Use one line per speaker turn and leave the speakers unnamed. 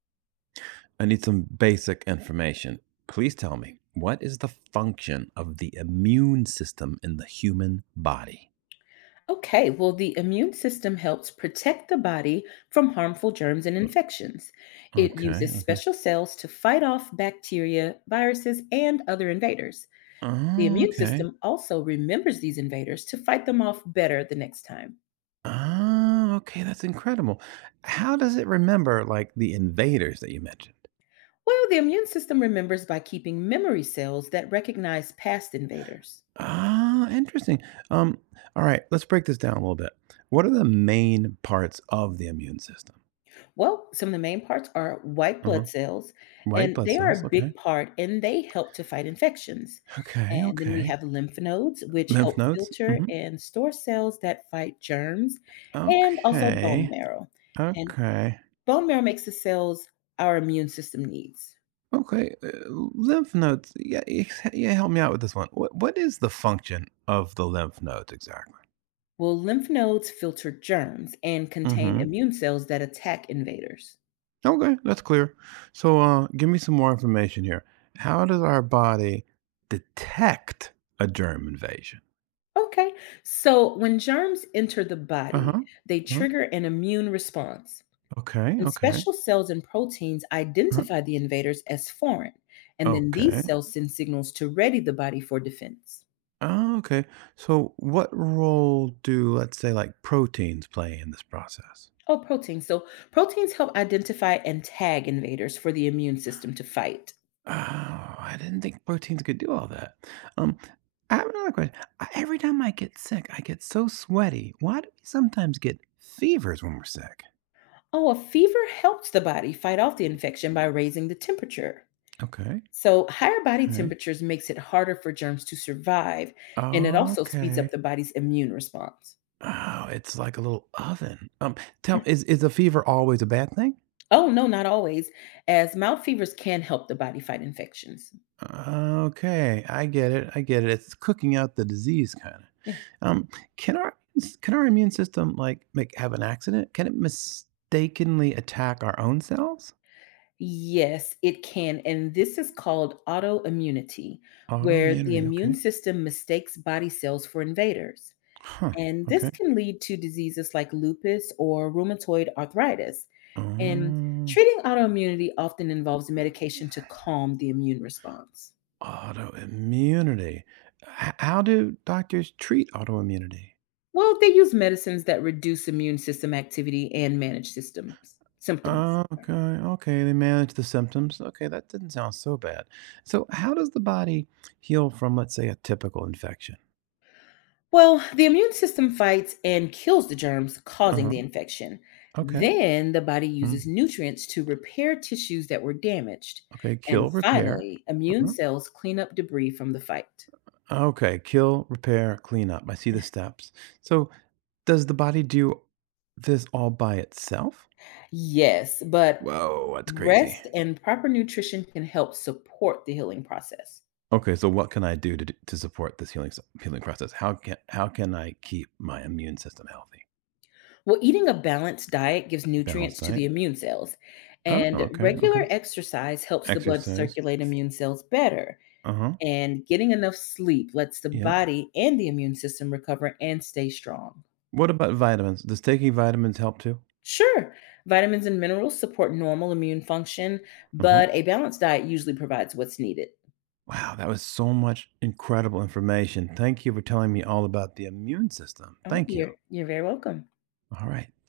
I need some basic information. Please tell me, what is the function of the immune system in the human body?
Okay, well, the immune system helps protect the body from harmful germs and
Uh,
infections. It
Okay,
uses
okay.
special cells to fight off bacteria, viruses, and other invaders. The
Oh,
immune
okay.
system also remembers these invaders to fight them off better the next time.
Oh, okay, that's incredible. How does it remember like the invaders that you mentioned?
Well, the immune system remembers by keeping memory cells that recognize past invaders.
Ah, interesting. Um, all right, let's break this down a little bit. What are the main parts of the immune system?
Well, some of the main parts are white
Uh-huh.
blood cells,
White
and
blood
they are
cells,
a
okay.
big part, and they help to fight infections.
Okay,
And then we
okay.
have lymph nodes, which
Lymph
help
nodes?
filter
Mm-hmm.
and store cells that fight germs, and also bone
Okay.
marrow. And
Okay.
bone marrow makes the cells our immune system needs.
Okay, lymph nodes. Yeah, yeah. Help me out with this one. What is the function of the lymph nodes exactly?
Well, lymph nodes filter germs and contain
Hmm.
immune cells that attack invaders.
Okay, that's clear. So, give me some more information here. How does our body detect a germ invasion?
Okay, so when germs enter the
Uh huh.
body,
Uh-huh.
they
Uh-huh,
trigger an immune response.
okay.
And
Okay.
special cells and proteins
Uh-huh.
identify the invaders as foreign, and then these
Okay.
cells send signals to ready the body for defense.
Oh, okay. So, what role do, let's say, like proteins play in this process?
Oh, proteins. So proteins help identify and tag invaders for the immune system to fight.
Oh, I didn't think proteins could do all that. Um, I have another question. Every time I get sick, I get so sweaty. Why do we sometimes get fevers when we're sick?
Oh, a fever helps the body fight off the infection by raising the temperature.
Okay.
So higher body
Okay.
temperatures makes it harder for germs to survive, and it also speeds up
Okay.
the body's immune response.
Oh, it's like a little oven. Tell is a fever always a bad thing?
Oh, no, not always, as mild fevers can help the body fight infections.
Okay, I get it. I get it. It's cooking out the disease, kind of. Can our immune system like make have an accident? Can it mistakenly attack our own cells?
Yes, it can. And this is called autoimmunity, where the
Autoimmunity,
immune
okay.
system mistakes body cells for invaders.
Huh,
And this
okay.
can lead to diseases like lupus or rheumatoid arthritis. And
Oh,
treating autoimmunity often involves medication to calm the immune response.
autoimmunity. How do doctors treat autoimmunity?
Well, they use medicines that reduce immune system activity and manage systems symptoms.
Oh, okay, okay. They manage the symptoms. Okay, that didn't sound so bad. So, how does the body heal from, let's say, a typical infection?
Well, the immune system fights and kills the germs
Uh
causing
huh.
the infection.
Okay.
Then the body
Mm.
uses nutrients to repair tissues that were damaged.
Okay,
And
kill, repair.
finally, immune
Uh-huh.
cells clean up debris from the fight.
Okay, kill, repair, clean up. I see the steps. So, does the body do this all by itself?
Yes, but
Whoa, that's crazy.
rest and proper nutrition can help support the healing process.
Okay, so what can I do to support this healing process? How can I keep my immune system healthy?
Well, eating a balanced diet gives
Balanced
nutrients to the
diet?
immune cells,
Oh,
and
okay, okay.
regular exercise helps the blood
Exercise?
circulate immune cells better.
Uh-huh,
And getting enough sleep lets the
yeah.
body and the immune system recover and stay strong.
What about vitamins? Does taking vitamins help too?
Sure, vitamins and minerals support normal immune function,
Uh-huh.
but a balanced diet usually provides what's needed.
Wow, that was so much incredible information. Thank you for telling me all about the immune system.
Oh,
Thank you.
you're very welcome.
All right.